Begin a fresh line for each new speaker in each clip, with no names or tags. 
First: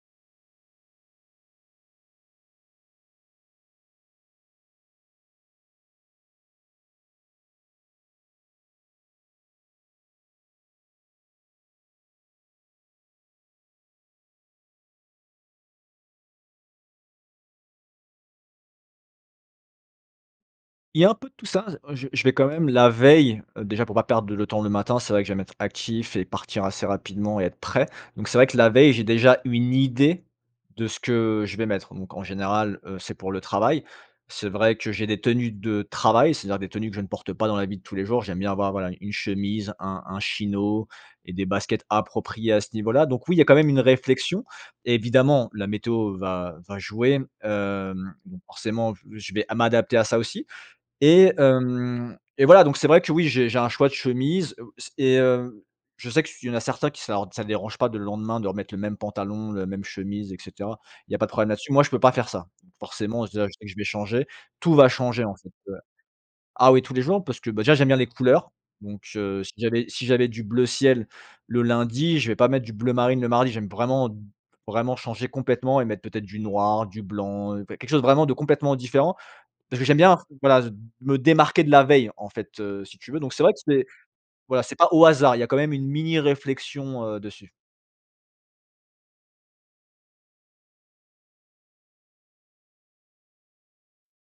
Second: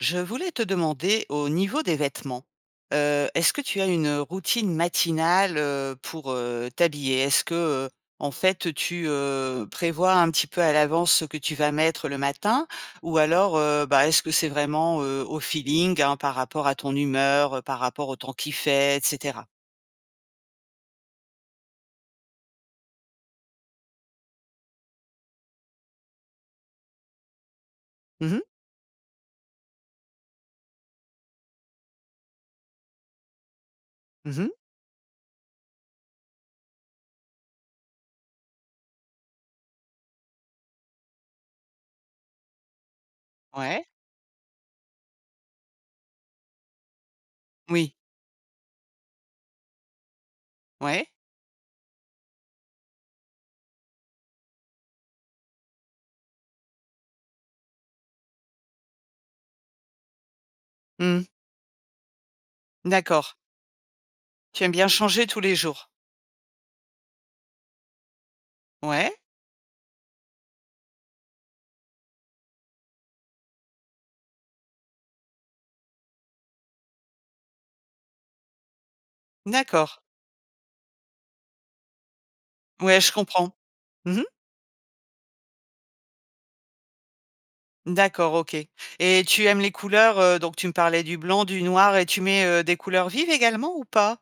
Je voulais te demander au niveau des vêtements, heu: est-ce que tu as une, heu, routine matinale, heu, pour, heu, t'habiller? Est-ce que, heu, en fait tu, heu, prévois un petit peu à l'avance ce que tu vas mettre le matin ou alors, heu, bah, est-ce que c'est vraiment, heu, au feeling, hein, par rapport à ton humeur, heu, par rapport au temps qu'il fait, et cetera?
Il y a un peu de tout ça, heu, je je vais quand même la veille, heu déjà pour pas perdre le temps le matin, c'est vrai que j'aime être actif et partir assez rapidement et être prêt. Donc
Mmh
c'est
mh.
vrai que la veille, j'ai déjà une idée de ce que je vais mettre. Donc en général, heu, c'est pour le travail.
Mmh
C'est
mh.
vrai que j'ai des tenues de travail, c'est-à-dire des tenues que je ne porte pas dans la vie tous les jours. J'aime bien avoir, voilà, une chemise, un un chino et des baskets appropriées à ce niveau-là. Donc oui, il y a quand même une
Ouais.
réflexion. Évidemment, la météo va va jouer.
Oui.
Hem, donc, forcément, j je vais a m'adapter à ça aussi.
Ouais.
Et hem et voilà, donc c'est vrai que oui, j'ai j'ai un choix de chemises. Heu s et, heu, je sais que s il y en a certains qui sar que ça dérange pas de le lendemain de remettre le même pantalon, la même chemise, et cetera, il y a
Mmh.
pas de problème là-dessus. Moi, je peux pas faire ça. Donc forcément,
D'accord.
déjà, je sais que je vais changer.
Tu aimes
Tout
bien
va changer,
changer
en
tous
fait,
les
heu
jours.
Ah oui, tous les jours, parce que, bah déjà, j'aime bien les couleurs. Donc,
Ouais.
heu, si j'avais si j'avais du bleu ciel le lundi, je vais pas mettre du bleu marine le mardi. J'aime vraiment d vraiment changer complètement et mettre peut-être du noir, du blanc, enfin, quelque chose vraiment de complètement différent. Je j'aime
D'accord.
bien, voilà, z me démarquer de la veille, en fait, heu, si
Ouais,
tu
je
veux. Donc c'est vrai
comprends.
que c'est,
Mmh mh.
voilà c'est pas au hasard, il y a quand même une mini réflexion, heu, dessus.
D'accord, OK. Et tu aimes les couleurs, heu donc tu me parlais du blanc, du noir et tu mets, heu, des couleurs vives, également, ou pas?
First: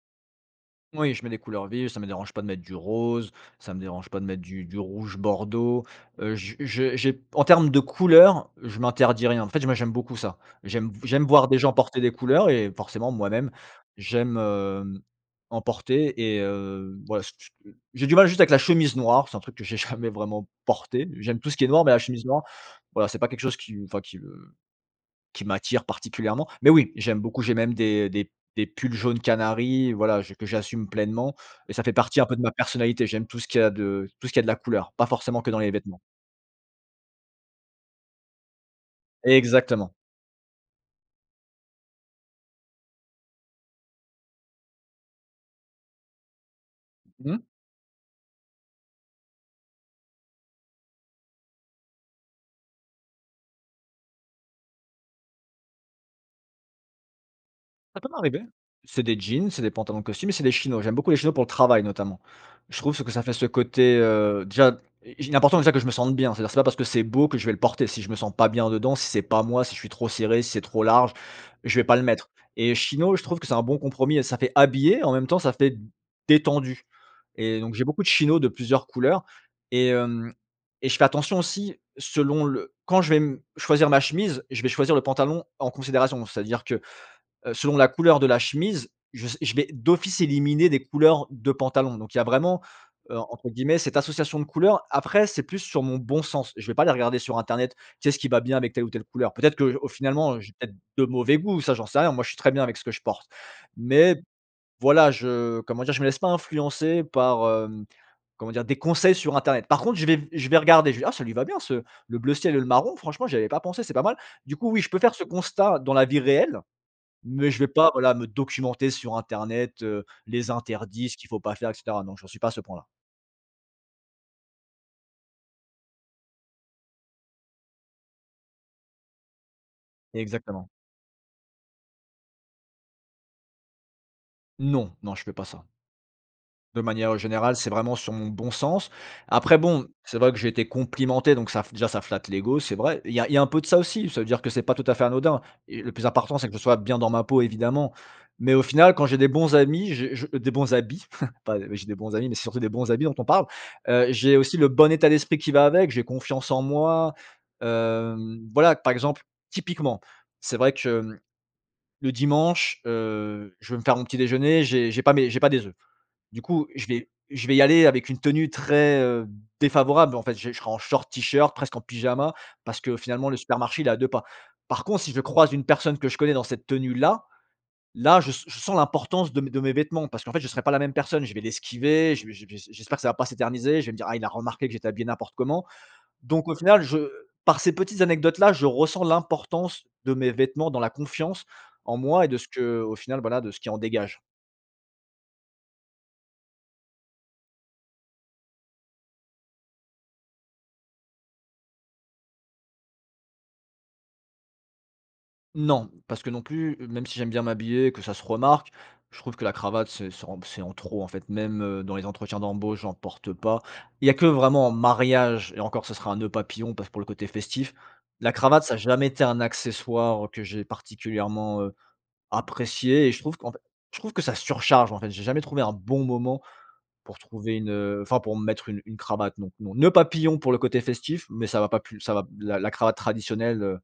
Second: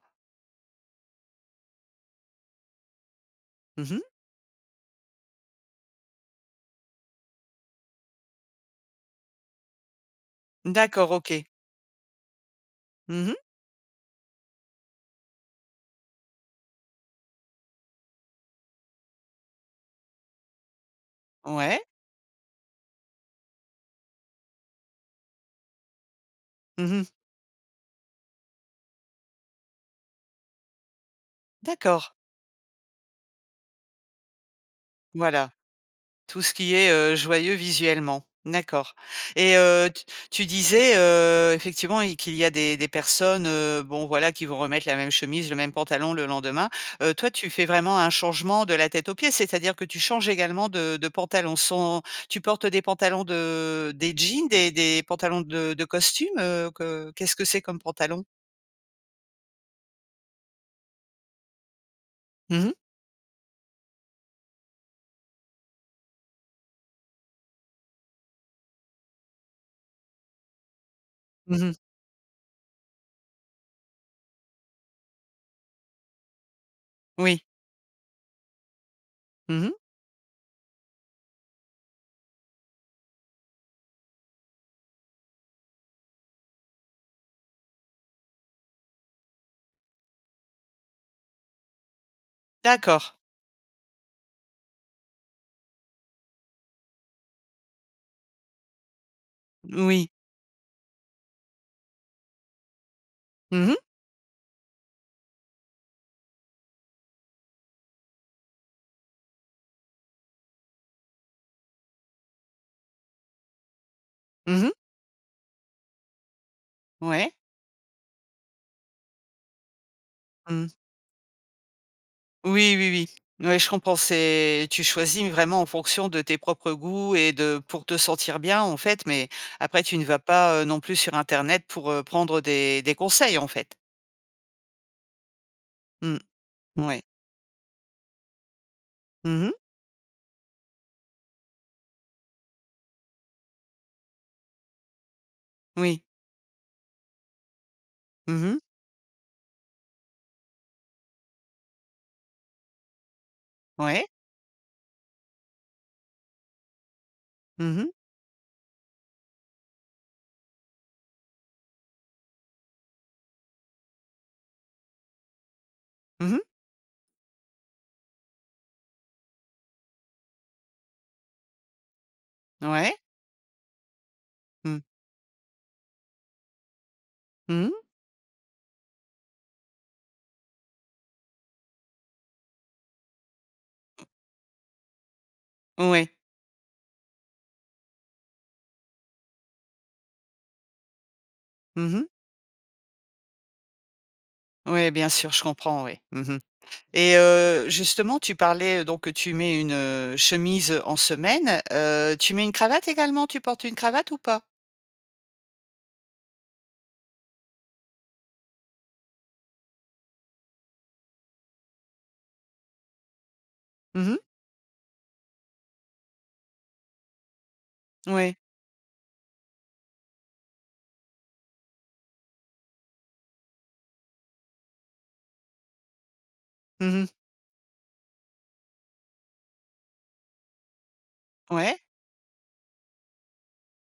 Oui, je mets des couleurs vives, ça me dérange pas de mettre du rose, ça me
Mmh mh.
dérange pas de mettre du du rouge bordeaux. Heu, j je j'ai en termes de couleur, je m'interdis rien. En fait j moi, j'aime beaucoup ça. J'aime
D'accord,
j'aime
OK.
voir des gens porter des couleurs et forcément
Mmh mh.
moi-même j'aime, hem, en porter, et heu, ouais, s s heu j'ai du mal juste avec la chemise noire, c'est un truc que j'ai jamais vraiment porté. J'aime tout ce qui est
Ouais.
noir mais la chemise noire, voilà, c'est pas quelque chose qui m enfin, qui me qui m'attire particulièrement. Mais
Mmh
oui,
mh.
j'aime beaucoup, j'ai même des des des pulls jaune canari, voilà, je que j'assume pleinement. Et ça fait
D'accord.
partie un peu de ma personnalité. J'aime tout ce qui a de tout ce qui a de la couleur. Pas forcément
Voilà.
que dans les vêtements.
Tout ce qui est, heu, joyeux visuellement. D'accord. Et heu,
Exactement.
t tu disais, heu, effectivement il qu'il y a des des personnes, heu, bon voilà, qui vont remettre la même chemise, le même pantalon le lendemain. Heu, toi,
Mmh.
tu fais vraiment un changement de la tête aux pieds, c'est-à-dire que tu changes également de de pantalon sans tu portes des pantalons de des jeans, des des pantalons de de costumes, heu, que qu'est-ce que c'est comme
Ça peut
pantalon?
m'arriver. C'est des jeans, c'est des pantalons de costume, et c'est des chinos. J'aime beaucoup les chinos pour le travail, notamment.
Mmh mh.
Je trouve ce que ça fait ce côté, heu déjà, il est important, déjà, que je me sente bien, c'est-à-dire c'est pas parce que c'est beau que je vais le porter. Si je me sens pas bien dedans, si c'est pas moi, si je suis trop serré, si c'est trop large,
Mmh mh.
je vais pas le mettre. Et chino, je trouve que c'est un bon compromis et ça fait habillé, en même temps, ça fait détendu.
Oui.
Et donc j'ai beaucoup de chinos de plusieurs couleurs
Mmh mh.
et, hem et je fais attention aussi, selon le quand je vais, mmh, choisir ma chemise, je vais choisir le pantalon en considération. C'est-à-dire que, heu, selon la couleur de la chemise, je s je vais d'office éliminer des couleurs de pantalon. Donc il y a vraiment,
D'accord.
heu, entre guillemets, cette «association de couleurs». Après c'est plus sur mon bon sens. Je vais aller regarder sur Internet, qu'est-ce qui va bien avec telle ou telle couleur? Peut-être que j
Mmh
au
oui.
finalement, heu, j'ai peut-être de mauvais goûts, ça j'en sais rien. Moi je suis très bien avec ce que je porte.
Mmh mh.
Mais, voilà je comment dire? Je me laisse pas influencer, par, hem comment dire? Des conseils sur internet. Par contre, je vais je vais regarder, je vais «Ah ça lui va bien ce le bleu ciel et le marron, franchement, j'y avais pas pensé, c'est pas mal». Du
Mmh
coup,
mh.
oui, je peux faire ce constat, dans la vie réelle,
Ouais.
mais je vais pas, voilà, me documenter sur internet, heu, les
Mmh.
interdits, ce qu'il faut pas faire et cetera. Non, j'en suis pas à ce
Oui,
point-là.
oui, oui. Ouais, je comprends, c'est tu choisis vraiment en fonction de tes propres goûts et de pour te sentir bien, en fait, mais après tu ne vas pas, heu,
Exactement.
non plus sur internet pour, heu, prendre des des conseils, en fait.
Non. Non, je fais pas ça.
Mmh.
De
Ouais.
manière, heu, générale, c'est vraiment sur mon bon sens.
Mmh mh.
Après, bon, c'est vrai que j'ai été complimenté, donc ça f déjà ça flatte l'égo, c'est vrai. Il y a il y a un peu de ça aussi. Ça veut dire que c'est pas tout à fait anodin. Et le
Oui.
plus important, c'est que je sois bien dans ma peau, évidemment.
Mmh
Mais
mh.
au final, quand j'ai des bons amis, j'ai je, heu des bons habits, pas, heu j'ai des bons amis mais c'est surtout des bons habits dont on parle.
Ouais.
Heu, j'ai aussi le bon état d'esprit qui va avec. J'ai confiance en moi,
Mmh mh.
hem, voilà, par exemple: typiquement, c'est vrai que, mmh, le dimanche, heu, je vais me faire mon petit déjeuner, j'ai j'ai pas mes j'ai pas des œufs.
Mmh
Du
mh.
coup, je vais je vais y aller avec une tenue très, heu, défavorable, en fait, j'ai je serai en short, T-shirt, presqu'en pyjama. Parce
Ouais.
que finalement le supermarché il est à 2 pas.
Mmh.
Par contre, si je croise une personne que je connais dans cette tenue-là,
Mmh mh.
là je s je sens l'importance de mes de mes vêtements, parce qu'en fait je serai pas la même personne. Je vais l'esquiver, je vais je vais s j'espère que ça va pas s'éterniser, je vais me dire: «Ah, il a remarqué que j'étais habillé n'importe comment».
Ouais.
Donc au final, je par ces petites anecdotes-là, je ressens l'importance de mes vêtements dans la confiance
Mmh
en
mh.
moi et de ce qu'au final, voilà, de ce qui en dégage.
Ouais, bien sûr, je comprends, ouais. Mmh mh. Et heu, justement, tu parlais, donc, que tu mets une, heu, chemise en semaine. Heu, tu mets une cravate également, tu portes une cravate ou pas?
Non. Parce que non plus, heu même si j'aime bien m'habiller, que ça se remarque, je trouve que la cravate, c'est ça rend p c'est en trop, en fait, même, heu, dans les entretiens d'embauche, j'en porte pas. Il
Mmh
y a
mh.
que vraiment en mariage, et encore ce serait un nœud papillon, par ce pour le côté festif. La
Ouais.
cravate ça a jamais été un accessoire que j'ai particulièrement, heu, apprécié et je trouve, qu'en f je trouve que ça surcharge, en fait, j'ai jamais trouvé un bon moment,
Mmh mh.
pour trouver une, heu enfin pour me mettre une une cravate, non, non. Noeud papillon, pour le côté festif, mais ça va
Ouais.
pas plus ça va la la cravate traditionnelle, heu,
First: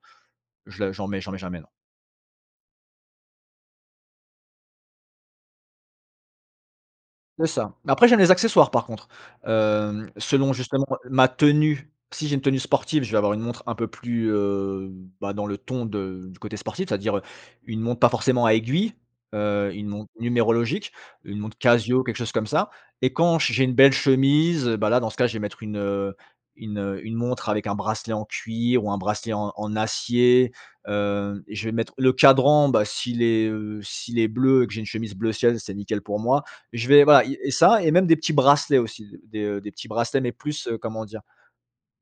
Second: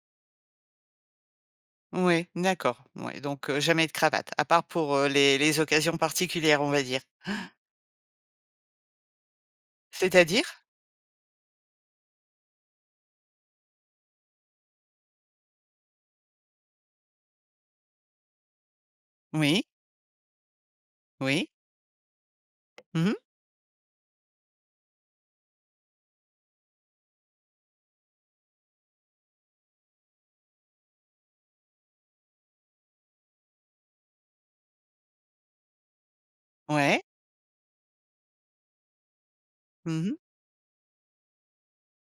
je la j'en mets j'en mets jamais, non.
Ouais, d'accord. Ouais donc, heu, jamais de cravate, à part pour, heu, les les occasions particulières, on va dire.
C'est ça. Mais après, j'aime les accessoires, par contre. Hem, selon,
C'est-à-dire?
justement, ma tenue. Si j'ai une tenue sportive, je vais avoir une montre un peu plus, heu, bah, dans le ton de du côté sportif, ça veut dire, heu, une montre pas forcément à aiguilles,
Oui.
heu, une montre numérologique, une
Oui.
montre Casio, quelque chose comme ça.
Mmh
Et
mh.
quand j j'ai une belle chemise, et bah, là dans ce cas-là je vais mettre une, heu une, heu une montre avec un bracelet en cuir, ou un bracelet en en acier. Hem, je vais mettre, le cadran, bah s'il est, heu s'il est bleu et que j'ai une chemise bleu ciel, c'est nickel pour moi. Je
Ouais.
vais, voilà, i et ça et même des petits bracelets, aussi. Des, heu des petits
Mmh mh.
bracelets, mais plus, heu, comment dire?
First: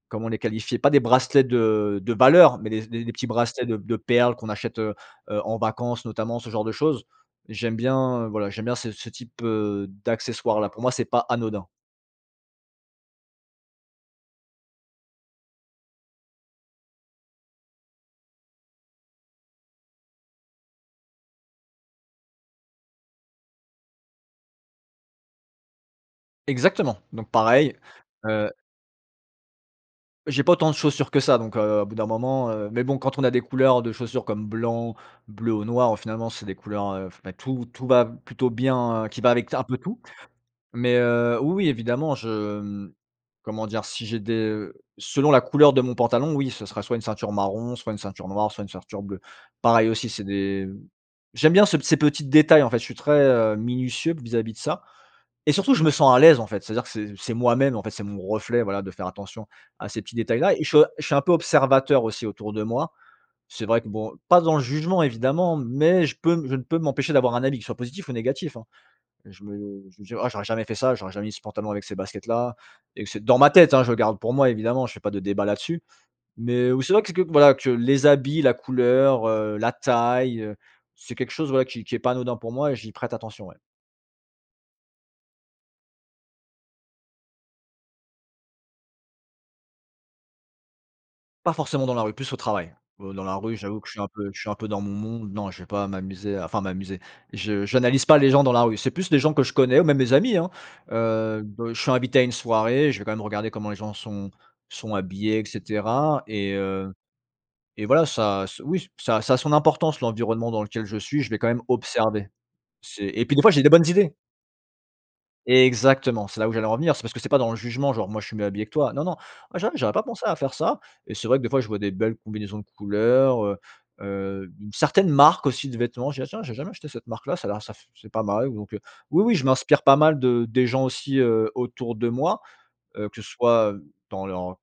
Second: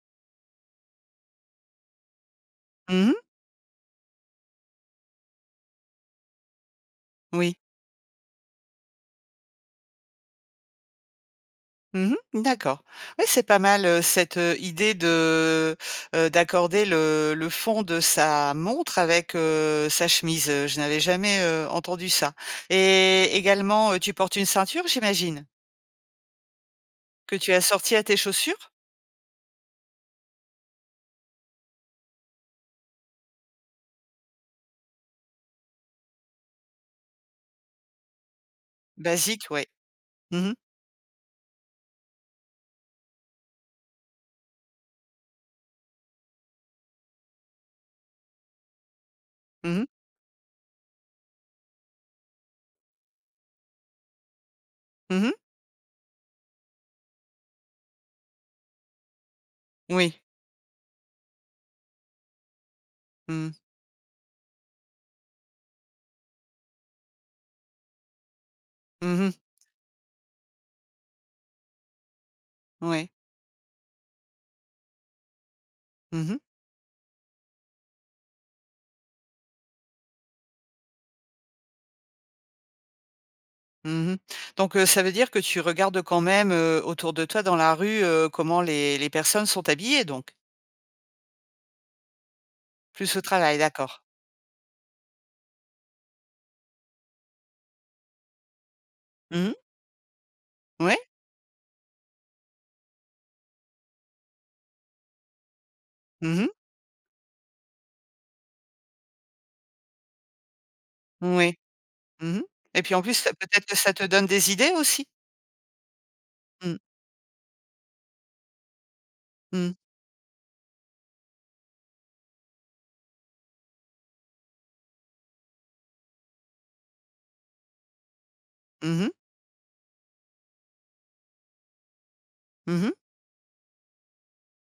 Comment les qualifier? Pas des bracelets de de valeur, mais des s des
Mmh
des
mh.
petits bracelets de p de perles qu'on achète, heu heu, en vacances, notamment, ce genre de choses.
Oui.
J'aime bien, heu, voilà j'aime bien ce ce type, heu, d'accessoires-là. Pour moi c'est pas anodin.
Mmh mh. D'accord. Oui, c'est pas mal, heu, cette, heu, idée de, heu d'accorder le le fond de sa montre avec, heu, sa chemise. Heu, je n'avais jamais, heu, entendu ça. Et également, heu, tu portes une ceinture, j'imagine?
Exactement. Donc
Que tu
pareil,
assortis à tes
heu
chaussures?
j'ai pas autant de chaussures que ça, donc, heu, au bout d'un moment, heu mais bon, quand on a des couleurs de chaussures, comme blanc, bleu ou noir, au finalement, c'est des couleurs f beh, tout tout va b plutôt bien, heu qui va
Basique,
avec un
ouais.
peu tout.
Mmh mh.
Mais, heu, oui, oui évidemment, je, mmh, comment dire? Si j'ai des, heu selon la couleur de mon pantalon, oui. Ce sera soit une ceinture marron, soit une ceinture noire, soit une ceinture bleue.
Mmh mh.
Pareil aussi c'est des, mmh j'aime bien ce p ces petits détails en fait, je suis très, heu, minutieux, vis-à-vis de ça.
Mmh mh.
Et surtout je me sens à l'aise, en fait, c'est-à-dire que c'est c'est moi-même, en fait, c'est mon reflet, voilà, de faire attention à ces petits
Oui.
détails-là. Et je suis o je suis un peu observateur aussi autour de moi.
Mmh.
C'est vrai que bon, pas dans le jugement, évidemment, mais je peux je ne peux m'empêcher d'avoir un avis, qu'il soit positif ou négatif, hein.
Mmh mh.
Je me je vais me dire: «Oh, j'aurais jamais fait ça, j'aurais jamais mis ce pantalon avec ces baskets-là», et
Ouais.
cet dans ma tête, hein, je garde pour moi, évidemment, je fais pas de débats là-dessus.
Mmh mh.
Mais, oui, c'est vrai que c'est que, voilà que les habits, la couleur, heu, la taille, heu, c'est quelque chose, voilà, qui qui est pas anodin pour moi et j'y prête attention, ouais.
Mmh mh. Donc, heu, ça veut dire que tu regardes quand même, heu, autour de toi dans la rue, heu, comment les les personnes sont habillées, donc?
Pas forcément dans la rue, plus au travail. Heu,
Plus au
dans la rue,
travail,
j'avoue que je
d'accord.
suis un peu je suis un peu dans mon monde. Non je vais pas m'amuser à enfin «m'amuser» je j'analyse pas les gens dans la rue. C'est plus des gens que
Mmh
je
mh.
connais, ou même mes amis, hein,
Ouais.
heu, b je suis invité à une soirée, je vais quand même regarder comment les gens sont sont habillés, et cetera.
Mmh mh.
Et heu, et voilà, ça ce oui, ça ça a son importance, l'environnement dans lequel je suis, je vais quand
Oui.
même observer.
Mmh mh, et puis en
C'est
plus,
et
ça
puis des
peut
fois j'ai
être
des
que
bonnes
ça te
idées.
donne des idées, aussi?
Exactement, c'est là où j'allais en
Mmh.
venir, c'est parce que c'est pas dans le jugement genre: «Moi je suis mieux habillé que toi». Non, non. Heu,
Mmh.
j'avoue, j'aurais pas pensé à faire ça. Et c'est vrai que des fois je vois des belles combinaisons de couleurs, heu, heu, certaines marques aussi de vêtements, je dis: «Ah tiens j'ai jamais acheté cette marque-là, ça a l'air ça f c'est pas mal». Donc, heu,
Mmh mh.
oui, oui je m'inspire pas mal de des gens aussi, heu, autour de moi.
Mmh mh.
Heu, que ce soit, hem, dans leurs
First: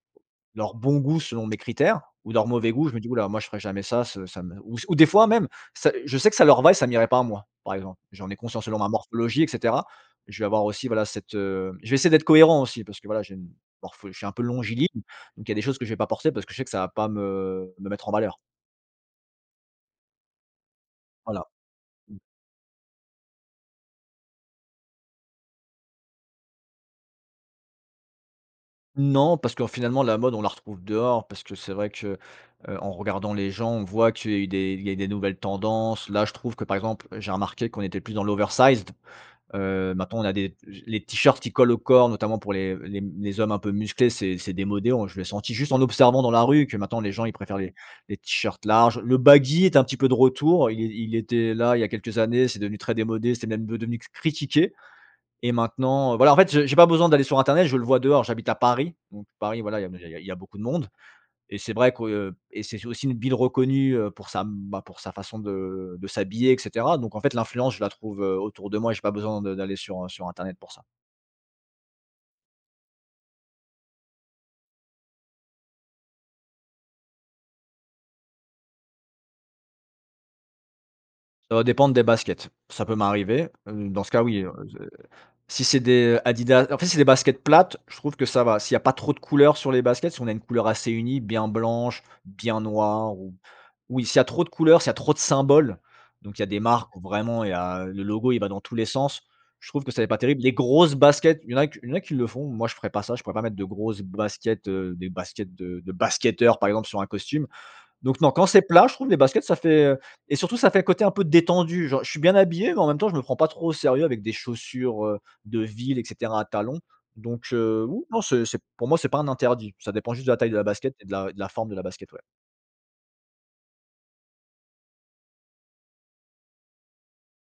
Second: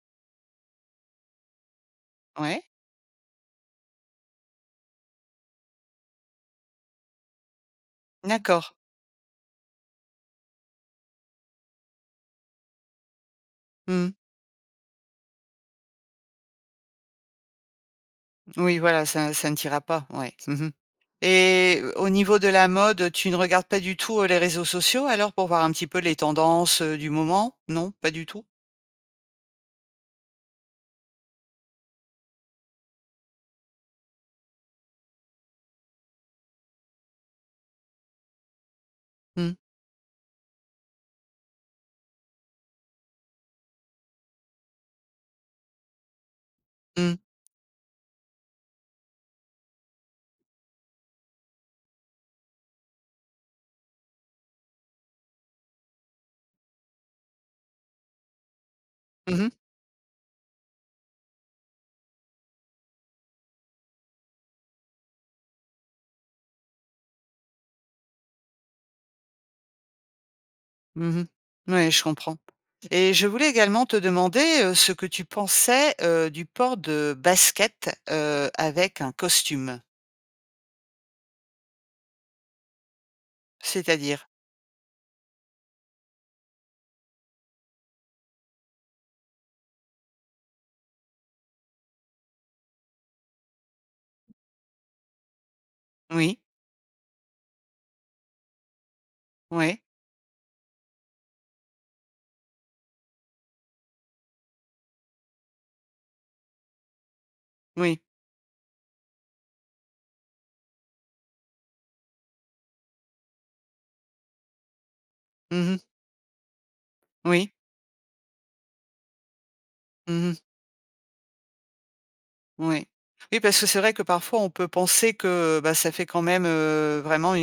leur bon goût selon mes critères, ou leur
Ouais.
mauvai goût, je me dis: «houlà, moi je ferai jamais ça ce ça me» ou, s ou des fois même, ça je sais que ça leur va et ça m'irait pas à moi, par exemple. J'en ai conscience,
D'accord.
selon ma morphologie et cetera. Je vais avoir aussi voilà, cette, heu je vais essayer d'être cohérent aussi, parce que voilà, j'ai une, morpho
Mmh.
je suis un peu longiligne, donc il y a des choses que je vais pas porter parce que je sais que ça va pas me me mettre en valeur.
Oui, voilà, ça ça ne t'ira pas. Ouais, mmh mh.
Voilà.
Et au au niveau de la mode, tu ne regardes pas du tout, heu, les réseaux sociaux, alors, pour voir un petit peu les tendances, heu, du moment? Non, pas du tout?
Non, parce qu'en finalement la mode on la retrouve dehors, parce que c'est vrai que, heu en regardant les gens, on voit qu'il est il est des nouvelles tendances, là je trouve que par exemple, j'ai remarque qu'on était plus dans l' oversized.
Mmh.
Heu, maintenant, on a des j les T-shirts qui collent au corps notamment pour les les, mmh les hommes un peu musclés c'est c'est démodé, on je l'ai senti juste en observant dans la rue que maintenant les
Mmh.
gens ils préfèrent les les T-shirts larges. Le baggy est un petit peu de retour il é il était là il y a quelques années c'est devenu très démodé c'était même ve devenu critiqué. Et maintenant, heu, voilà en fait je j'ai pas besoin d'aller sur internet je le vois dehors. J'habite à Paris, donc
Mmh mh.
Paris voilà il y a n il y a il y a il y a beaucoup de monde et c'est vrai que et c'est c'est aussi une ville reconnue, heu, pour sa, bah pour sa façon de de s'habiller et cetera. Donc en fait l'influence je la trouve, heu, autour de moi et j'ai pas besoin de d'aller sur, heu, sur Internet pour ça.
Mmh mh. Ouais, je comprends. Et je voulais également te demander, heu, ce que tu pensais, heu, du port de baskets, heu, avec un costume?
Ça va dépendre des baskets. Ça peut m'arriver. Heu, dans ce cas,
C'est-à-dire?
oui et, heu, z heu. Si c'est des, heu, Adidas, en fait si c'est des baskets plates, je trouve que ça va. S'il y a pas trop de couleurs sur les baskets, si on a une couleur assez unie, bien blanche, bien noire, ou ou il s'il y a trop de couleurs, s'il y a trop de symboles.
Oui.
Donc, il y a des marques où vraiment, il y a le logo, il va dans tous les sens. Je
Ouais.
trouve que ça fait pas terrible. Les grosses baskets il y en a q il y en a qui le font moi je ferai pas ça je pourrais pas mettre de grosses baskets, heu, des baskets de de basketteurs par exemple sur un costume.
Oui.
Donc non, quand c'est plat je trouve les baskets ça fait, heu et surtout ça fait côté un peu détendu, genre, je suis bien habillé mais en même temps je me prends pas trop au sérieux avec des chaussures, heu, de
Mmh mh.
ville et cetera à talons. Donc,
Oui.
heu, oui, non, c'est c'est pour moi c'est pas un interdit, ça dépend juste
Mmh
de la
mh.
taille de la basket et de la et de la forme de la basket, ouais.
Ouais. Oui parce que c'est vrai que parfois on peut penser que, heu, bah ça fait quand même, heu, vraiment une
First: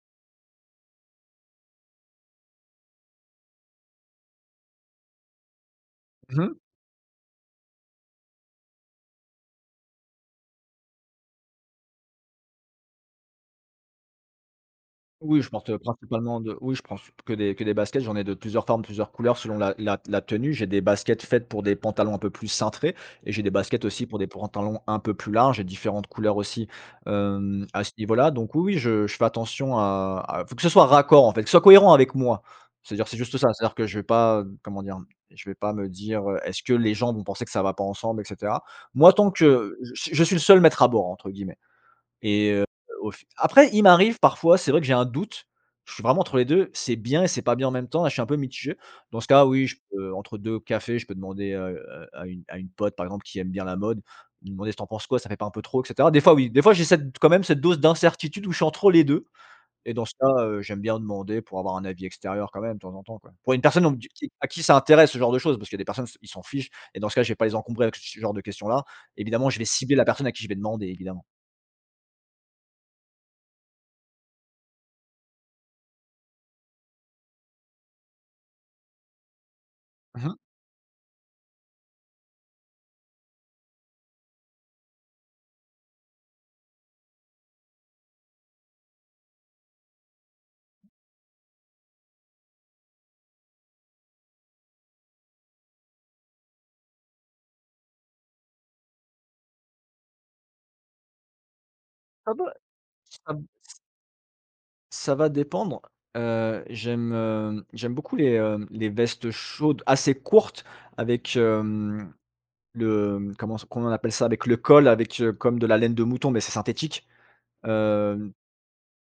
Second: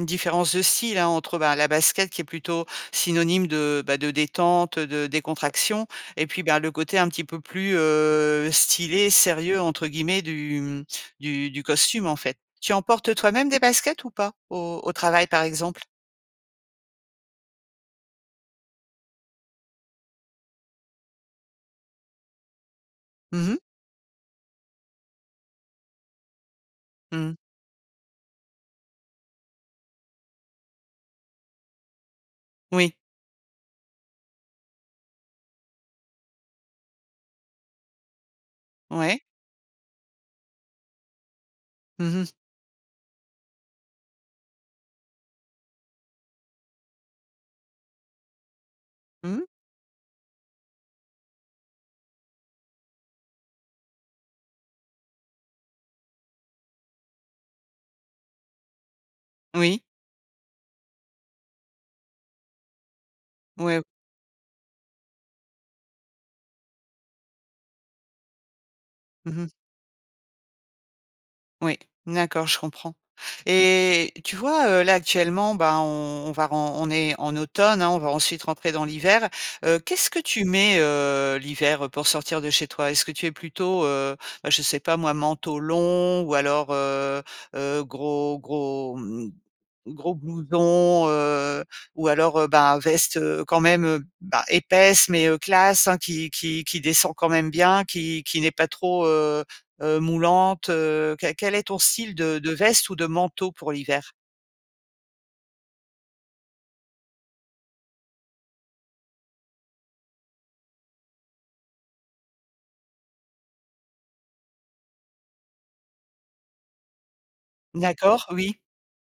une différence de style, hein, entre, bah, la basket qui est plutôt synonyme de, bah, de détente, heu, de décontraction, et
Mmh
puis
mh.
ben le côté un petit peu plus, heu, stylé, «sérieux» entre guillemets du, mmh, du du costume, en fait. Tu en portes toi-même des baskets, ou pas, au au travail,
Oui
par
je porte, heu,
exemple?
principalement de oui je prends c p que des que des baskets j'en ai de plusieurs formes plusieurs couleurs selon la la t la tenue. J'ai des baskets faites pour des pantalons un peu plus cintrés et j'ai
Mmh
des
mh.
baskets aussi pour des pantalons un peu plus larges et différentes couleurs aussi,
Mmh.
hem, à ce niveau-là, donc oui, oui, je je fais attention à à faut que ce soit raccord en fait, que ce soit cohérent avec moi.
Oui.
C'est-à-dire c'est juste ça. C'est-à-dire que je vais pas, heu, comment dire? Je vais pas me dire: «Heu, est-ce que les gens vont penser que ça va pas ensemble et cetera?» Moi
Ouais.
tant que je s «Je suis le seul maître à bord» entre guillemets.
Mmh mh.
Et heu, au f après il m'arrive parfois, c'est vrai que j'ai un doute je suis vraiment entre les 2 c'est bien et c'est pas bien en même temps et je suis un peu mitigé, dans ce cas
Mmh.
oui, je peux entre 2 cafés je peux demander à, heu à à une à une pote par exemple qui aime bien la mode, lui demander si: «Tu en penses quoi ça fait pas un peu trop et cetera?» Des fois oui des fois j'ai cette d quand même cette dose d'incertitude où je suis entre les 2.
Oui.
Et dans ce cas, heu, j'aime bien demander pour avoir un avis extérieur quand même, de temps en temps, quoi. Pour une
Ouais. O
personne on me d qui à qui ça intéresse ce genre de choses, parce qu'il y a des personnes s ils s'en fichent. Et dans ce cas, je vais pas les encombrer avec ce genre de questions-là.
Mmh mh.
Évidemment, je vais cibler la personne à qui je vais demander, évidemment.
Oui. D'accord, je comprends. Et, tu vois, heu, là actuellement, ben, on on va ren on est en automne, hein, on va ensuite rentrer dans l'hiver. Heu, qu'est-ce que
Mmh mh.
tu mets, heu, l'hiver pour sortir de chez toi? Est-ce que tu es plutôt, heu, heu, je sais pas moi, manteau long ou alors heu, heu, gros gros, mmh, gros blouson, heu, ou alors, heu, bah, veste, heu, quand même, heu, bah épaisse mais, heu, classe, hein, qui qui qui descend quand même bien qui qui n'est pas trop, heu heu, moulante? Heu, q quel est ton style
Ah,
de de
bah,
veste ou de
ça me,
manteau pour
c
l'hiver?
ça va dépendre. Heu, j'aime, heu j'aime beaucoup les, hem, les vestes chaudes assez courtes avec, hem, le, mmh, comment s comment on appelle ça? Avec le col avec, heu comme de la laine de mouton. Mais c'est synthétique.
D'accord,
Hem,
oui.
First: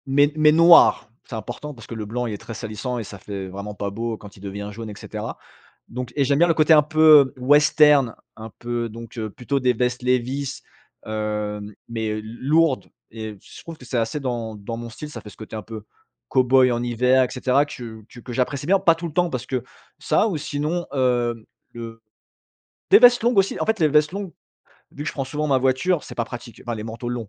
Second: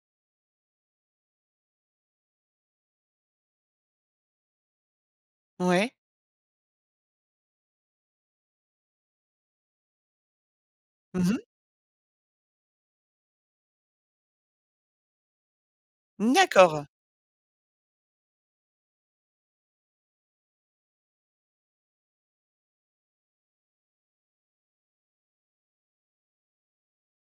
mais mais noir, c'est important, parce que le blanc il est très salissant et ça fait vraiment pas beau quand il devient jaune et cetera.
Ouais.
Donc et j'aime bien le côté un peu western, un peu donc, heu, plutôt des vestes Levi's,
Mmh mh.
heu, mais l lourdes. Et je trouve que c'est assez dans dans mon style ça fait ce côté un peu
Mmh,
cow-boy en
d'accord.
hiver et cetera, que que que j'apprécie bien. Pas tout le temps parce que ça ou sinon, heu, le des vestes longues aussi, en fait, les vestes longues vu que je prends souvent ma voiture c'est pas pratique, enfin, les manteaux longs.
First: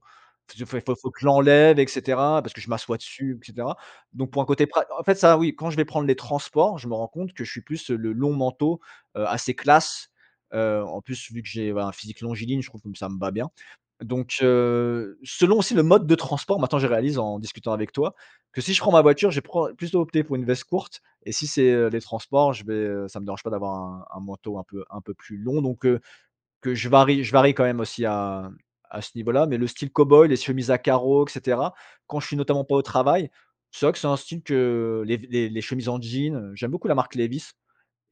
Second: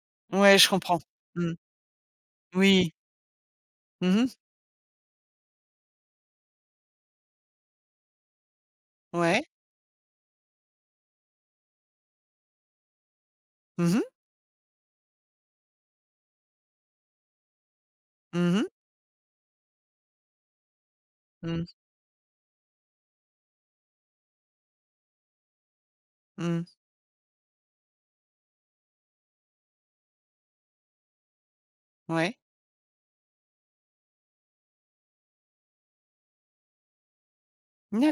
T
Ouais,
je
je
fais il faut
comprends.
il faut que
Mmh.
l'enlève et cetera parce que je
Oui.
m'assois dessus et cetera.
Mmh mh.
Donc pour un côté pra en fait ça oui quand je vais prendre les transports je me rends compte que je suis plus, heu, le long manteau, heu,
Ouais.
assez classe, heu, en plus vu que j'ai, voilà, un physique longiligne je trouve que ça me va bien.
Mmh mh.
Donc, heu, selon aussi le mode de transport, maintenant je réalise en discutant avec toi,
Mmh
que
mh.
si je prends ma voiture je prends plutôt opter pour une veste courte et si
Mmh.
c'est, heu, les transports je vais, heu, ça me dérange pas d'avoir un un manteau un peu un peu plus long. Donc, heu,
Mmh.
que je varie je varie quand même aussi à à ce niveau-là mais le style cow-boy les chemises à carreaux et cetera, quand je
Ouais.
suis notamment pas au travail, c'est vrai que c'est un style que les v les les chemises en jean, heu j'aime beaucoup la marque Levi's.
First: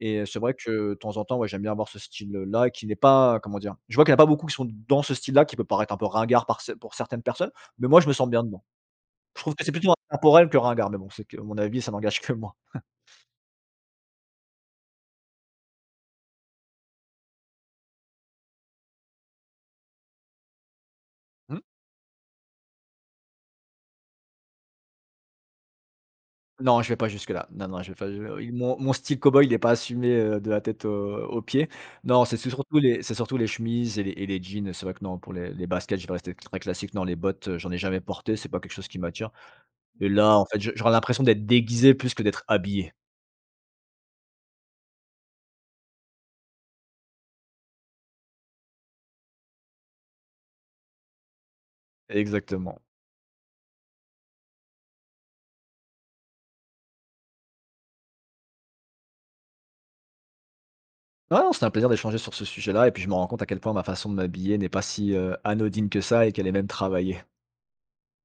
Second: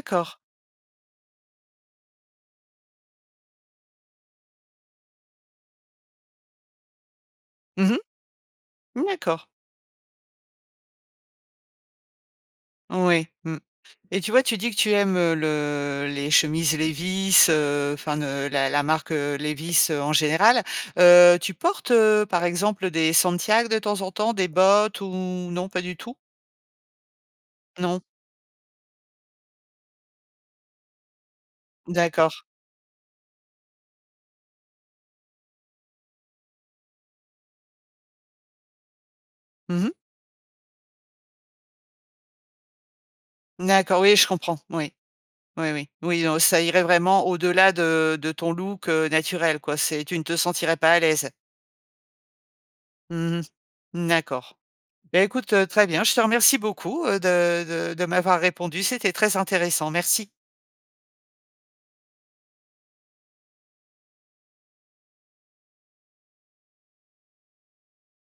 Et heu, c'est vrai que de temps en temps, ouais, j'aime bien avoir ce style là qui n'est pas, comment dire? Je vois qu'il y a pas beaucoup qui sont dans ce style-là, qui peut paraître un peu ringard par ce pour certaines personnes, mais
Mmh
moi, je me sens bien dedans.
mh.
Je
D'accord.
trouve que c'est plutôt intempore que ringard, mais bon, c'est que mon avis, ça n'engage que moi.
Ouais, mmh. Et tu vois, tu dis que tu aimes, heu, le les chemises Levi's, heu, enfin, ne heu, la la marque, heu, Levi's, heu, en général. Heu, tu
Mmh.
portes, heu, par exemple, heu, des santiags, de temps en temps? Des bottes, ou non pas du tout?
Non je vais pas jusque là, non, non je vais,
Non?
enfin, heu il mon mon style cow-boy il est pas assumé, heu, de la tête aux aux pieds. Non
D'accord.
c'est c'est surtout les c'est surtout les chemises et les et les jeans. Heu, c'est vrai que non, pour les les baskets, je dois rester très classique. Non les bottes, heu, j'en n'ai jamais porté. C'est pas quelque chose qui m'attire.
Mmh mh.
Et là, en fait, je j'aurai l'impression d'être déguisé plus que d'être habillé.
D'accord, oui je comprends. Oui. Oui, oui, oui. Non, ça irait vraiment au-delà de de ton look, heu, naturel, quoi, c'est tu ne te sentirais pas à l'aise.
Exactement.
Mmh mh. Mmh, d'accord. Bah écoute, heu, très bien, je te remercie beaucoup, heu, de de de m'avoir répondu, c'était très intéressant, merci.
Ah, non, c'était un plaisir d'échanger sur ce sujet-là et puis je me rends compte à quel point ma façon de m'habiller n'est pas si, heu, anodine que ça et qu'elle est même travaillée.